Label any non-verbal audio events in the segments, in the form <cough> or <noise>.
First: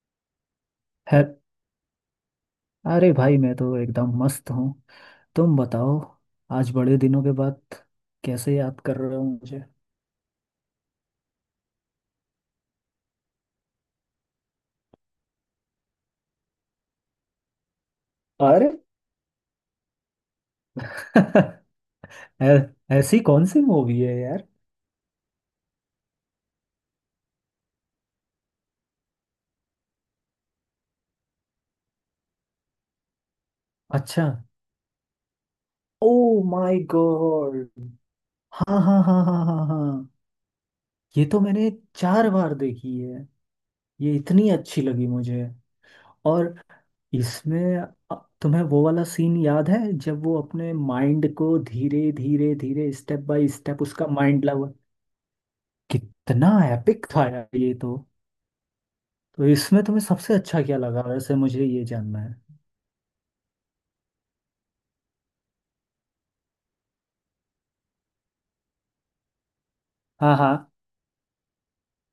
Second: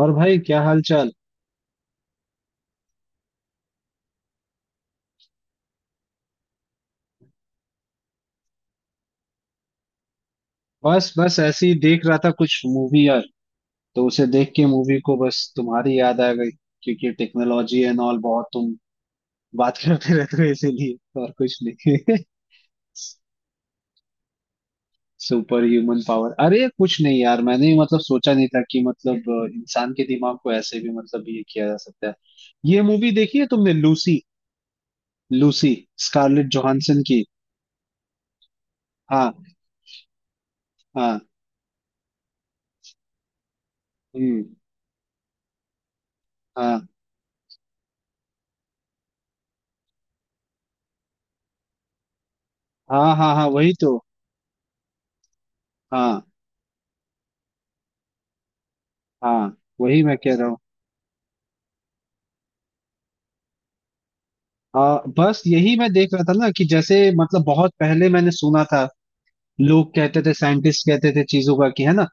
और भाई क्या हाल चाल। है। अरे भाई, मैं तो एकदम मस्त हूँ। तुम बताओ। आज बड़े दिनों के बाद कैसे याद कर रहे हो मुझे? बस बस ऐसे ही देख रहा था कुछ मूवी यार। तो उसे देख के मूवी को बस तुम्हारी याद आ गई क्योंकि टेक्नोलॉजी एंड ऑल बहुत अरे तुम बात करते <laughs> रहते हो इसीलिए और कुछ नहीं। <laughs> <laughs> ऐ- ऐसी कौन सी मूवी है यार? Super human power. अरे कुछ नहीं यार, मैंने ही मतलब सोचा नहीं था कि मतलब इंसान के दिमाग को ऐसे भी मतलब ये किया जा सकता है। ये मूवी देखी है तुमने, लूसी? अच्छा। Lucy, oh Scarlett my Johansson की। गॉड। हाँ हाँ हाँ हाँ। हाँ हाँ हाँ। हाँ। ये तो मैंने चार बार देखी है। ये हम्म। इतनी अच्छी लगी मुझे। और हाँ इसमें अ, तुम्हें वो वाला सीन याद है जब वो अपने माइंड को धीरे धीरे धीरे हाँ स्टेप हाँ हाँ, बाय वही स्टेप तो। उसका माइंड। हाँ। कितना एपिक था यार ये तो। तो हाँ इसमें तुम्हें वही मैं कह सबसे रहा हूँ। अच्छा क्या लगा वैसे? मुझे ये जानना है। हाँ बस यही मैं देख रहा था ना कि जैसे मतलब बहुत पहले मैंने सुना था। लोग कहते थे, हाँ हाँ साइंटिस्ट कहते थे चीजों का, कि है ना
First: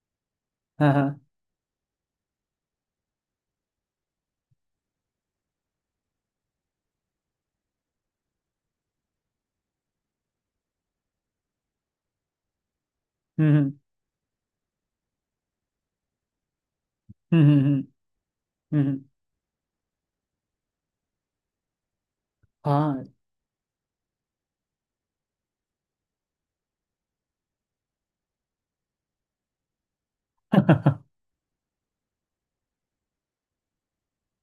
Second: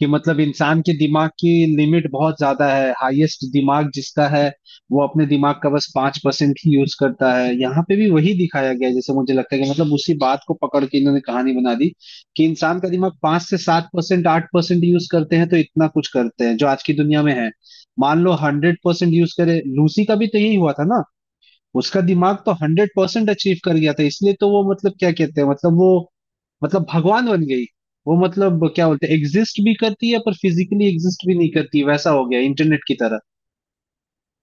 कि मतलब इंसान के हाँ हाँ। दिमाग की लिमिट बहुत ज्यादा है। हाईएस्ट दिमाग जिसका है वो अपने दिमाग का बस पांच परसेंट ही यूज करता है। यहाँ पे भी वही दिखाया गया है, जैसे मुझे लगता है कि मतलब उसी बात को पकड़ के इन्होंने कहानी बना दी कि इंसान का दिमाग पांच हम्म। से हम्म। सात परसेंट आठ परसेंट यूज करते हैं तो इतना कुछ करते हैं जो आज की दुनिया में हम्म। है। हम्म। हम्म। मान लो हंड्रेड हम्म। हम्म। परसेंट यूज करे, लूसी का भी तो यही हुआ था ना। उसका दिमाग तो हंड्रेड हाँ। परसेंट अचीव कर गया था, इसलिए तो वो मतलब क्या कहते हैं मतलब वो मतलब भगवान बन गई। वो मतलब क्या बोलते हैं, एग्जिस्ट भी करती है पर फिजिकली एग्जिस्ट <laughs> भी नहीं करती, वैसा हो गया इंटरनेट की तरह।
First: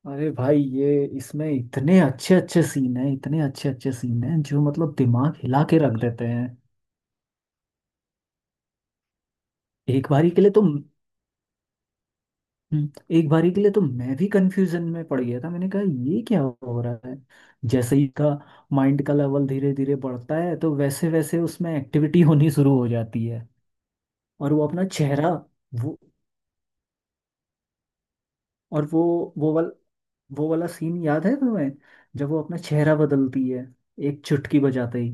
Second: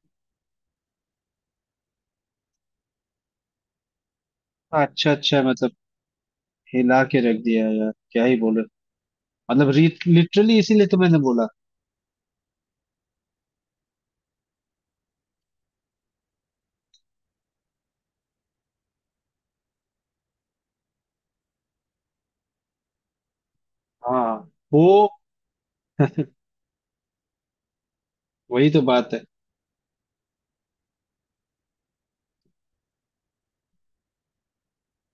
अरे भाई, ये इसमें इतने अच्छे अच्छे सीन हैं, इतने अच्छे अच्छे सीन हैं, जो मतलब अच्छा दिमाग अच्छा हिला मतलब, के रख देते हैं। हिला के रख दिया यार। क्या ही बोले मतलब, एक बारी के लिए लिटरली तो इसीलिए तो मैंने बोला। हम्म, एक बारी के लिए तो मैं भी कंफ्यूजन में पड़ गया था। मैंने कहा ये क्या हो रहा है? जैसे ही का माइंड का लेवल धीरे धीरे बढ़ता है तो वैसे वैसे उसमें एक्टिविटी होनी शुरू हो जाती है। हाँ और वो अपना वो चेहरा वो। <laughs> वही तो और बात है। वो वाल वो वाला सीन याद है तुम्हें, जब वो अपना चेहरा बदलती है एक चुटकी बजाते ही?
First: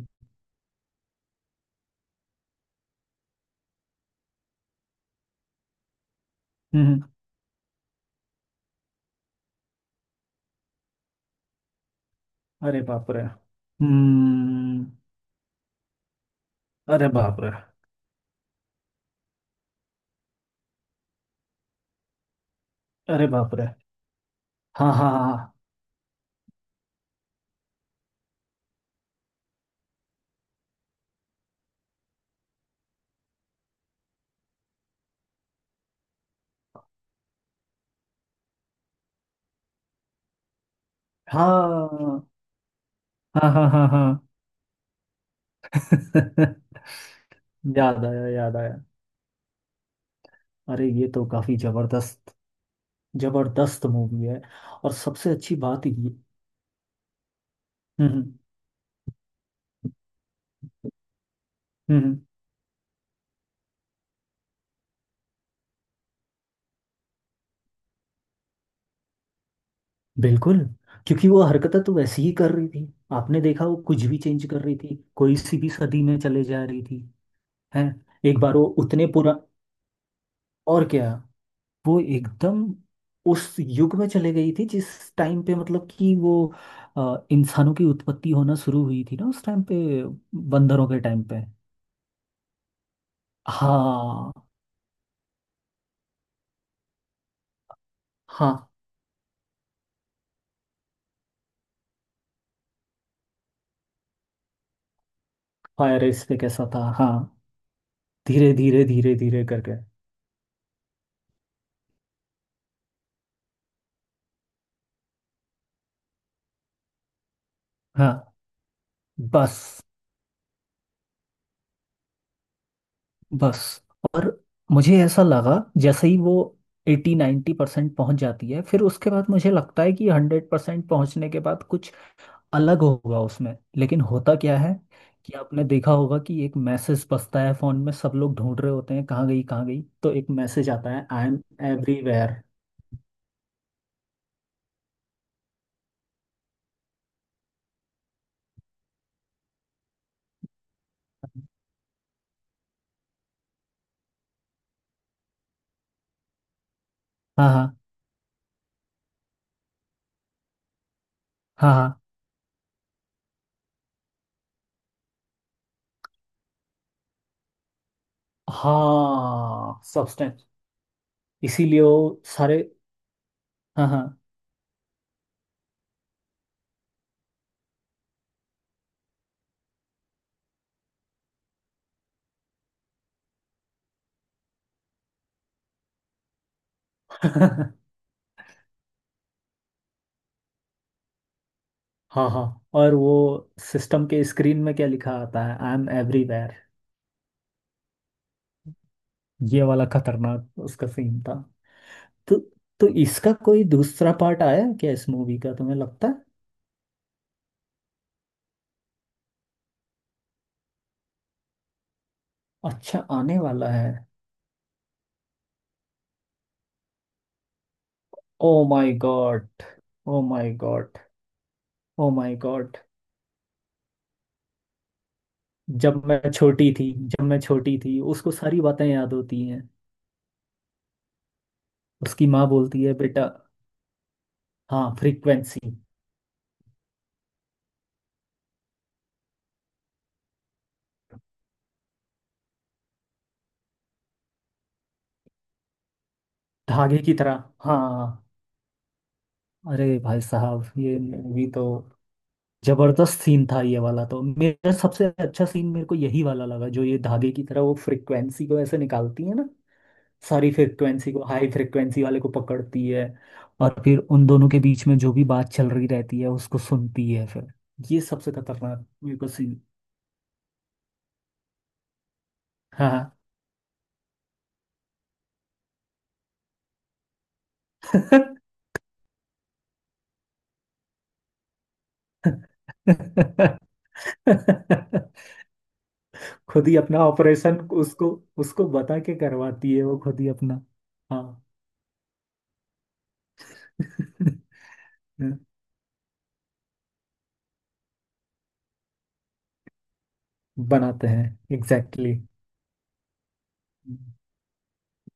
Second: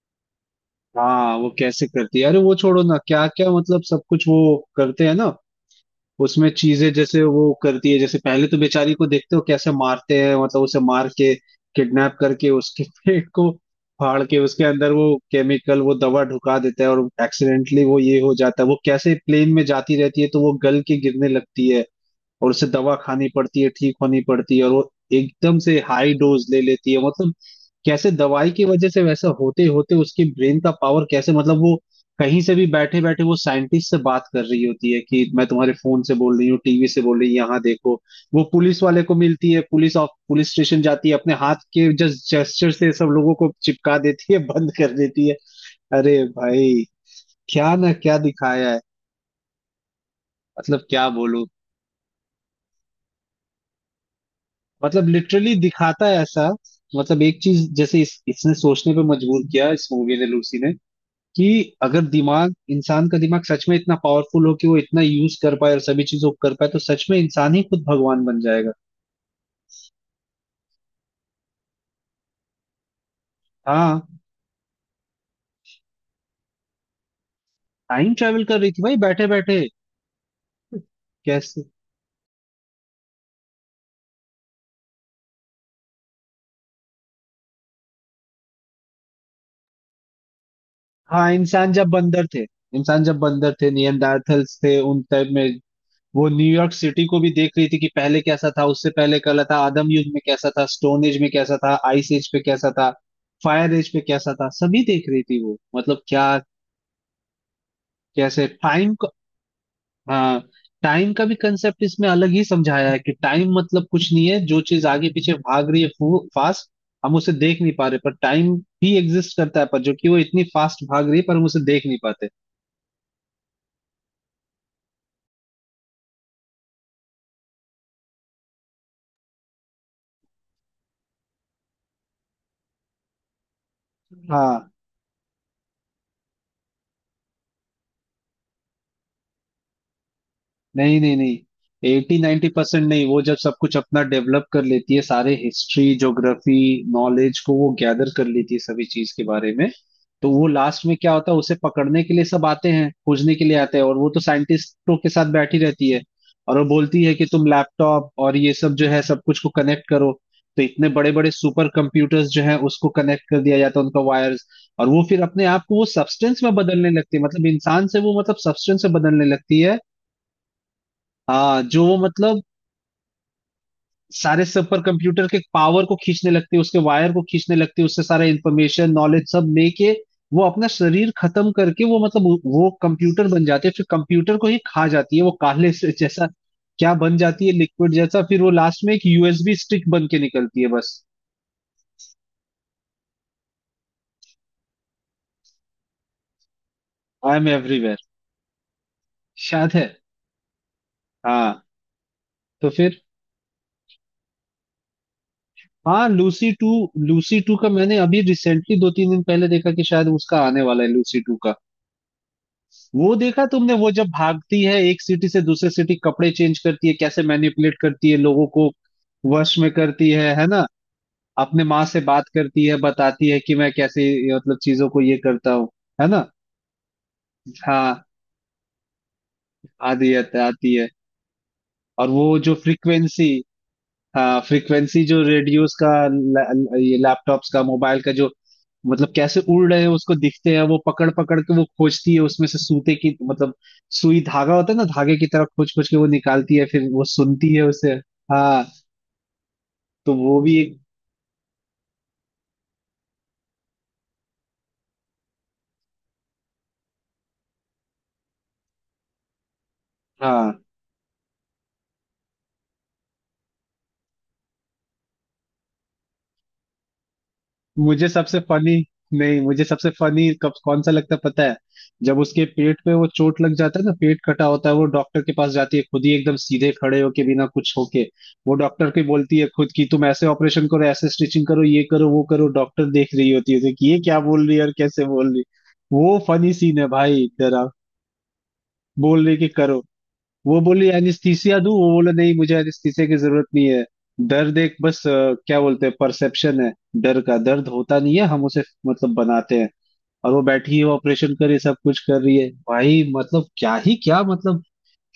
हाँ वो कैसे करती है, अरे वो छोड़ो ना क्या क्या मतलब सब कुछ वो करते हैं ना उसमें। चीजें हम्म। जैसे वो करती है, जैसे पहले तो बेचारी को देखते हो कैसे मारते हैं मतलब उसे मार के किडनैप करके अरे उसके <laughs> बाप रे, पेट को फाड़ के उसके हम्म। अंदर वो केमिकल वो दवा ढुका देता है अरे और बाप रे। एक्सीडेंटली वो ये हो जाता है। वो कैसे प्लेन में जाती रहती है तो वो गल के गिरने लगती है और उसे दवा खानी अरे बाप पड़ती रे। है, ठीक होनी पड़ती है, और वो हाँ हाँ एकदम से हाई डोज ले लेती है मतलब। कैसे दवाई की वजह से वैसा होते होते उसके ब्रेन का पावर कैसे मतलब वो कहीं से भी बैठे बैठे वो साइंटिस्ट से बात कर रही होती है कि मैं तुम्हारे फोन से बोल रही हूँ, टीवी से बोल रही हूँ, यहाँ देखो। वो पुलिस वाले को मिलती है, पुलिस ऑफ पुलिस स्टेशन जाती है, अपने हाँ हाथ के जस्ट हाँ जेस्चर से सब लोगों को हाँ हाँ हाँ चिपका हाँ। देती है, बंद कर देती है। अरे <laughs> भाई क्या ना याद क्या आया याद दिखाया आया। है, मतलब अरे क्या ये तो बोलूं। काफी जबरदस्त, जबरदस्त मूवी है। और मतलब सबसे लिटरली अच्छी बात दिखाता ये। है ऐसा। मतलब एक चीज जैसे इस, हम्म। इसने सोचने पे मजबूर किया, इस मूवी ने, लूसी ने, कि अगर हम्म। दिमाग इंसान का दिमाग सच में इतना पावरफुल हो कि वो इतना यूज कर पाए और सभी चीजों को कर पाए तो सच में इंसान ही खुद भगवान बन जाएगा। बिल्कुल। क्योंकि वो हरकतें तो वैसे ही कर रही थी, आपने देखा, वो हाँ कुछ भी चेंज कर रही थी, कोई सी भी सदी में चले जा रही थी। है। टाइम एक ट्रेवल बार कर वो रही थी भाई उतने बैठे पुरा। बैठे। और क्या, कैसे। वो एकदम उस युग में चले गई थी जिस टाइम पे मतलब कि वो इंसानों की उत्पत्ति होना शुरू हुई थी ना, उस टाइम पे, बंदरों के टाइम हाँ पे। इंसान जब बंदर थे, इंसान जब बंदर थे हाँ नियंडार्थल्स थे, उन टाइप में। वो न्यूयॉर्क सिटी को भी देख रही थी कि पहले कैसा हाँ। था, उससे पहले कैसा था, आदम युग में कैसा था, स्टोन एज में कैसा था, आइस एज पे कैसा था, फायर एज पे कैसा था, सभी देख रही थी वो, फायर मतलब रेस क्या। पे कैसा था, हाँ। कैसे धीरे धीरे टाइम का। धीरे धीरे करके। हाँ टाइम का भी कंसेप्ट इसमें अलग ही समझाया है कि टाइम मतलब कुछ नहीं है, जो चीज आगे पीछे भाग रही है फास्ट, हम उसे देख नहीं पा रहे। पर हाँ। टाइम भी एग्जिस्ट करता बस। है पर जो कि वो इतनी फास्ट भाग रही है पर हम उसे देख नहीं पाते। बस। और मुझे ऐसा लगा जैसे ही वो एटी 90% परसेंट पहुंच जाती है, फिर उसके बाद मुझे लगता है कि 100% पहुंचने के बाद कुछ अलग होगा उसमें, लेकिन होता क्या हाँ। है कि आपने देखा होगा कि एक मैसेज बजता है फोन में, सब लोग ढूंढ रहे होते हैं कहाँ गई कहाँ गई, तो एक मैसेज आता नहीं है नहीं आई नहीं, एम 80 एवरीवेयर। 90% नहीं। वो जब सब कुछ अपना डेवलप कर लेती है, सारे हिस्ट्री ज्योग्राफी नॉलेज को वो गैदर कर लेती है सभी चीज के बारे में, तो वो लास्ट में क्या होता है, उसे पकड़ने के लिए सब आते हैं, खोजने के लिए आते हैं और वो तो साइंटिस्टों के साथ बैठी रहती है। और वो बोलती है कि तुम हाँ हाँ लैपटॉप और ये सब जो है सब कुछ को कनेक्ट करो। तो इतने बड़े बड़े सुपर हाँ हाँ कंप्यूटर्स जो है उसको कनेक्ट कर दिया जाता है, उनका वायर्स। और वो फिर अपने आप को वो सब्सटेंस में बदलने लगती है, मतलब इंसान से वो मतलब सब्सटेंस में बदलने लगती है। हाँ। सब्सटेंस। हाँ इसीलिए जो वो वो मतलब सारे। हाँ हाँ। सारे सुपर कंप्यूटर के पावर को खींचने लगती है, उसके वायर को खींचने लगती है, उससे सारा इंफॉर्मेशन नॉलेज सब लेके वो अपना शरीर खत्म करके वो मतलब वो कंप्यूटर बन जाती है, फिर कंप्यूटर को ही खा जाती है। वो काले से जैसा क्या बन जाती है, <laughs> लिक्विड जैसा, फिर वो लास्ट में एक यूएसबी स्टिक बन के निकलती है बस। हाँ हाँ। और वो सिस्टम के स्क्रीन में क्या लिखा आता है? I am everywhere. I am everywhere, ये शायद है। वाला खतरनाक उसका सीन था। हाँ। तो तो फिर इसका कोई दूसरा पार्ट आया है क्या इस मूवी का तुम्हें हाँ, लगता है? लूसी टू, लूसी टू का मैंने अभी रिसेंटली दो तीन दिन पहले देखा कि शायद उसका आने वाला है, लूसी टू का। अच्छा, वो आने देखा वाला तुमने, वो है। जब भागती है एक सिटी से दूसरे सिटी, कपड़े चेंज करती है, कैसे मैनिपुलेट करती है लोगों ओ को, माय गॉड। वश में करती ओ है माय ना। गॉड। अपने माँ से ओ बात माय करती है, गॉड। बताती है कि मैं कैसे मतलब चीजों को ये करता हूँ, जब है मैं ना। छोटी थी, जब मैं छोटी थी, हाँ उसको सारी बातें याद होती हैं। आदि आती है। और उसकी वो माँ जो बोलती है बेटा। फ्रीक्वेंसी। हाँ हाँ, फ्रीक्वेंसी जो फ्रीक्वेंसी। रेडियोस का ला- ला- ये लैपटॉप्स का मोबाइल का जो मतलब कैसे उड़ रहे हैं उसको दिखते हैं, वो पकड़ पकड़ के वो खोजती है उसमें से सूते की मतलब सुई धागा होता है ना, धागे की तरह खोज खोज के वो निकालती है, फिर धागे वो की तरह, सुनती है उसे। हाँ। हाँ। अरे तो भाई वो भी साहब, एक। ये मूवी तो जबरदस्त सीन था ये वाला। तो मेरा सबसे अच्छा सीन मेरे को यही वाला लगा, जो ये धागे की तरह वो फ्रिक्वेंसी को ऐसे निकालती है ना। सारी हाँ फ्रिक्वेंसी को, हाई फ्रिक्वेंसी वाले को पकड़ती है। और फिर उन दोनों के बीच में जो भी बात चल रही रहती है उसको सुनती है फिर। ये मुझे सबसे सबसे फनी, खतरनाक मेरे को नहीं सीन। मुझे सबसे फनी कब कौन सा लगता है पता है? जब उसके पेट पे हाँ। वो चोट लग जाता है ना, पेट कटा होता है, वो डॉक्टर के पास जाती है खुद ही एकदम सीधे खड़े होके बिना कुछ होके वो डॉक्टर को बोलती है खुद की तुम ऐसे ऑपरेशन करो, ऐसे स्टिचिंग करो, ये करो वो करो, डॉक्टर देख रही होती है उसे <laughs> कि ये क्या बोल रही है और कैसे बोल रही है। वो फनी खुद ही सीन है अपना भाई ऑपरेशन तेरा। उसको उसको बता के बोल रही है कि करवाती करो। है वो, खुद ही वो अपना। बोली हाँ। एनिस्थीसिया दूं, वो बोले नहीं मुझे एनिस्थीसिया की जरूरत नहीं है। दर्द <laughs> एक बस क्या बोलते हैं परसेप्शन है, डर का दर्द होता नहीं है, हम उसे मतलब बनाते हैं। और वो बैठी है बनाते हैं। ऑपरेशन कर रही है, सब कुछ एग्जैक्टली, कर रही है भाई, मतलब क्या ही exactly. क्या मतलब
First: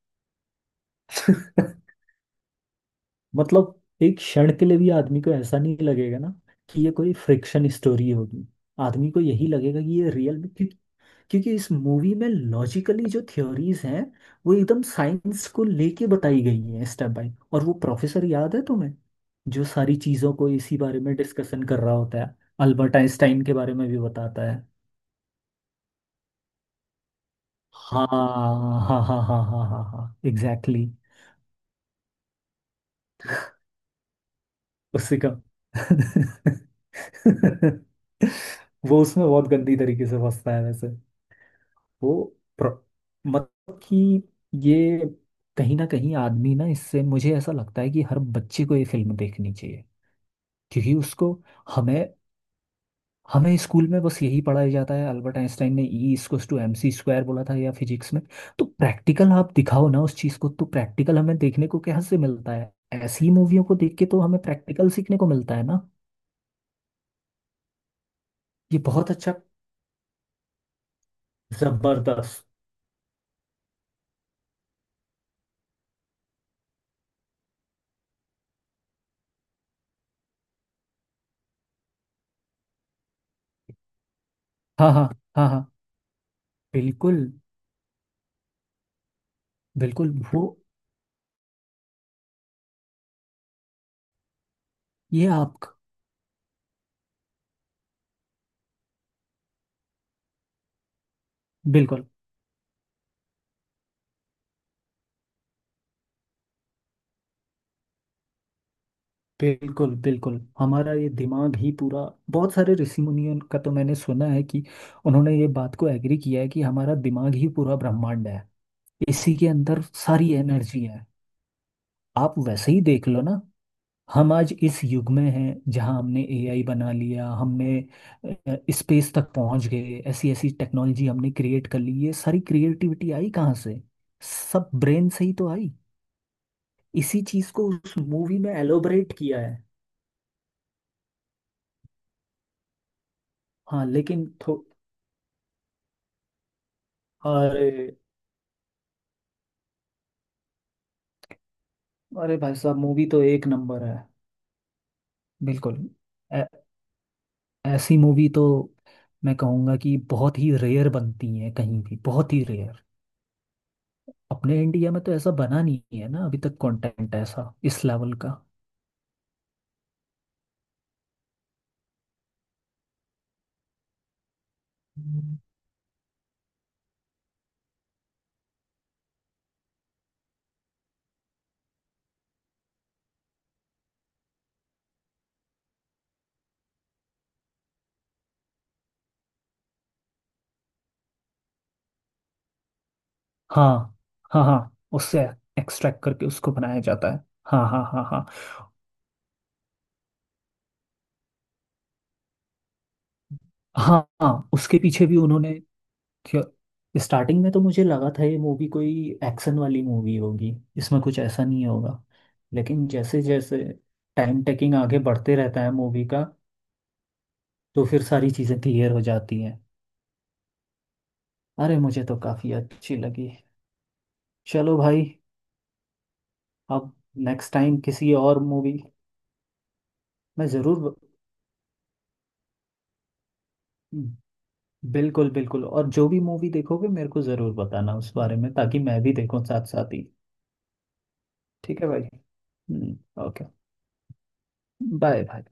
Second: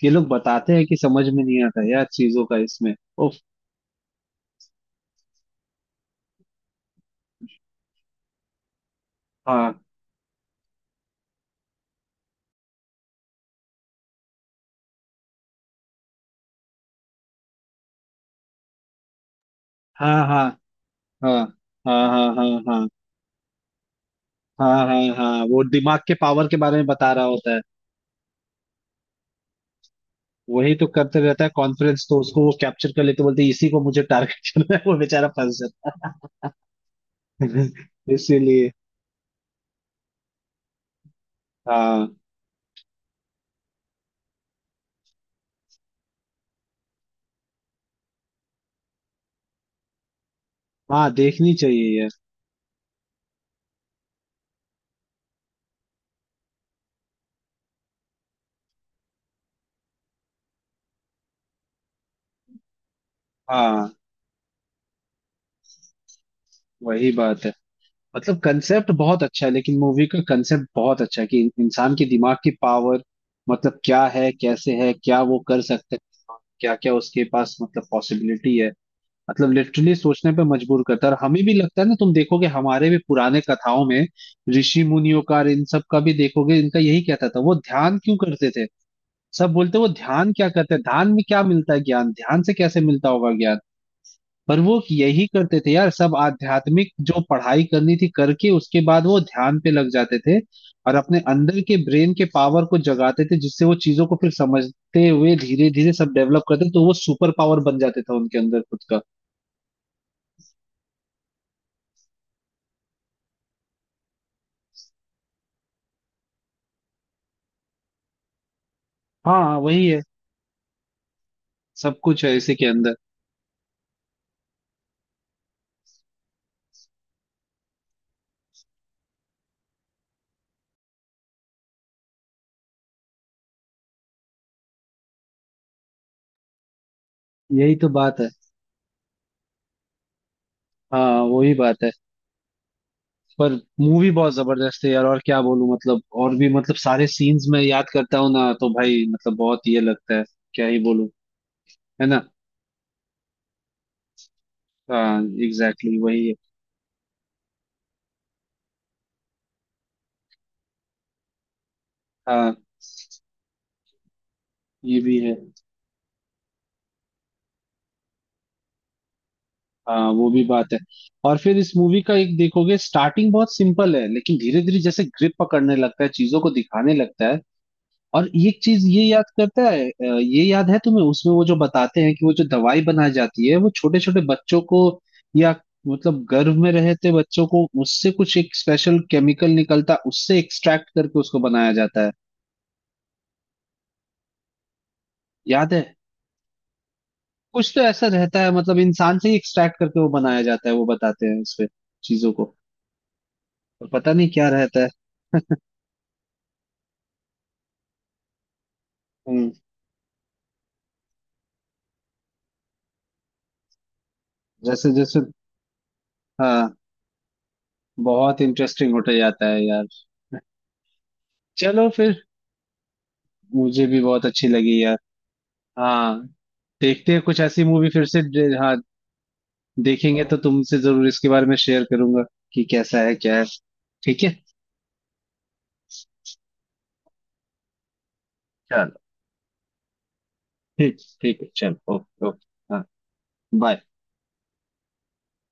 ये लोग बताते हैं कि समझ में नहीं आता <laughs> यार चीजों का इसमें। उफ। मतलब एक क्षण के लिए भी आदमी को ऐसा नहीं लगेगा ना कि ये कोई फ्रिक्शन स्टोरी होगी। आदमी को यही हाँ लगेगा कि ये रियल में, क्योंकि क्योंकि इस मूवी में लॉजिकली जो थ्योरीज हैं वो एकदम साइंस को लेके बताई गई हैं, स्टेप बाय। और वो प्रोफेसर याद है तुम्हें, जो सारी हाँ। चीजों हाँ को इसी बारे में हाँ डिस्कशन कर रहा हाँ होता हाँ। है? हाँ हाँ अल्बर्ट आइंस्टाइन के बारे में भी बताता है। हाँ हाँ हाँ वो दिमाग के पावर के बारे में बता रहा होता है। हाँ हाँ हाँ हाँ हाँ हाँ हाँ, वही एग्जैक्टली। तो करते रहता है कॉन्फ्रेंस, तो उसको वो कैप्चर कर लेते, बोलते इसी को मुझे टारगेट <laughs> करना है, वो उससे बेचारा कम फंस। <laughs> <laughs> इसीलिए। <laughs> वो उसमें बहुत गंदी तरीके से फंसता है वैसे। वो हाँ। प्र- मतलब कि ये कहीं ना कहीं आदमी ना, इससे मुझे ऐसा लगता है कि हर बच्चे को ये फिल्म देखनी चाहिए। क्योंकि हाँ उसको देखनी चाहिए हमें यार। हमें स्कूल में बस यही पढ़ाया जाता है अल्बर्ट आइंस्टाइन ने E equals to M C square बोला था, या फिजिक्स में। तो प्रैक्टिकल आप दिखाओ ना उस चीज़ को, तो प्रैक्टिकल हमें देखने को कहाँ से मिलता है? ऐसी मूवियों को हाँ देख के तो हमें प्रैक्टिकल सीखने को मिलता है ना। वही बात है। मतलब ये कंसेप्ट बहुत बहुत अच्छा, अच्छा है, लेकिन मूवी का कंसेप्ट बहुत अच्छा है कि इंसान के दिमाग जबरदस्त। की पावर मतलब क्या है, कैसे है, क्या वो कर सकते हैं, क्या क्या उसके पास मतलब पॉसिबिलिटी है। मतलब लिटरली सोचने पे मजबूर करता है और हमें भी लगता है ना, तुम देखोगे हमारे भी पुराने कथाओं में ऋषि हाँ हाँ मुनियों का हाँ और इन हाँ, सब का भी देखोगे इनका यही बिल्कुल कहता था। वो ध्यान क्यों करते थे, सब बोलते हैं वो बिल्कुल। ध्यान वो, क्या करते हैं, ध्यान में क्या मिलता है, ज्ञान ध्यान से कैसे मिलता होगा ज्ञान। पर वो यही ये करते थे आप, यार, सब आध्यात्मिक जो पढ़ाई करनी थी करके उसके बाद वो ध्यान पे लग जाते थे और अपने अंदर के बिल्कुल ब्रेन के पावर को जगाते थे, जिससे वो चीजों को फिर समझते हुए धीरे धीरे सब डेवलप करते तो वो सुपर पावर बन जाते था उनके अंदर खुद का। बिल्कुल बिल्कुल हमारा ये दिमाग ही पूरा। बहुत सारे ऋषि मुनियों का तो मैंने सुना है कि उन्होंने ये बात को एग्री किया है कि हमारा दिमाग ही पूरा ब्रह्मांड है। इसी के हाँ अंदर वही है, सारी एनर्जी है। सब कुछ है आप इसी के वैसे ही अंदर। देख लो ना। हम आज इस युग में हैं जहां हमने एआई बना लिया, हमने स्पेस तक पहुंच गए, ऐसी ऐसी टेक्नोलॉजी हमने क्रिएट कर ली। ये सारी क्रिएटिविटी आई कहाँ से? सब ब्रेन से ही तो आई। इसी चीज को यही तो उस बात है। मूवी में एलोबरेट किया है। हाँ वही बात है। पर हाँ मूवी लेकिन बहुत थो जबरदस्त है यार, और क्या बोलूं, मतलब और भी मतलब सारे सीन्स में अरे, याद करता हूँ ना तो भाई मतलब बहुत ये लगता है, क्या ही बोलूं, है ना। अरे भाई साहब, मूवी तो एक नंबर है। हाँ बिल्कुल। एग्जैक्टली, exactly, वही है। ऐ- ऐसी मूवी तो मैं कहूँगा कि बहुत ही रेयर बनती है कहीं भी, बहुत ही हाँ रेयर। अपने इंडिया ये में तो भी ऐसा है। बना नहीं है ना अभी तक, कंटेंट ऐसा इस लेवल का। हाँ वो भी बात है। और फिर इस मूवी का एक देखोगे, स्टार्टिंग बहुत सिंपल है लेकिन धीरे धीरे जैसे ग्रिप हम्म। पकड़ने लगता है, चीजों को दिखाने लगता है। और एक चीज ये याद करता है ये याद है तुम्हें, उसमें वो जो बताते हैं कि वो जो दवाई बनाई जाती है वो छोटे छोटे बच्चों को या मतलब गर्भ में रहते बच्चों को उससे कुछ एक स्पेशल केमिकल निकलता है, उससे एक्सट्रैक्ट करके उसको बनाया जाता है, हाँ हाँ हाँ, उससे याद है। एक्सट्रैक्ट करके उसको बनाया जाता है। हाँ कुछ तो हाँ हाँ ऐसा हाँ रहता है मतलब इंसान से ही एक्सट्रैक्ट करके वो बनाया जाता है, वो बताते हैं उसपे चीजों को। और हाँ पता नहीं क्या हाँ, उसके रहता है। पीछे भी उन्होंने। क्यों, स्टार्टिंग में तो मुझे लगा था ये मूवी कोई हम्म। एक्शन वाली मूवी होगी। इसमें कुछ ऐसा नहीं होगा, लेकिन जैसे जैसे टाइम टेकिंग जैसे आगे जैसे बढ़ते रहता है मूवी का, हाँ तो फिर सारी बहुत चीज़ें इंटरेस्टिंग क्लियर हो होते जाती जाता हैं। है यार। अरे चलो मुझे फिर। तो काफ़ी अच्छी लगी। मुझे भी बहुत अच्छी चलो लगी यार। भाई, हाँ अब देखते हैं कुछ नेक्स्ट ऐसी टाइम मूवी फिर किसी से और हाँ मूवी, देखेंगे तो मैं तुमसे ज़रूर। जरूर इसके बारे में शेयर करूंगा कि कैसा है क्या है। ठीक है। बिल्कुल बिल्कुल, और जो भी मूवी देखोगे मेरे को ज़रूर बताना उस बारे में, ताकि चलो मैं भी देखूं साथ साथ ही। ठीक, ठीक है ठीक है चलो, भाई। ओके ओके हाँ। ओके। बाय। बाय भाई।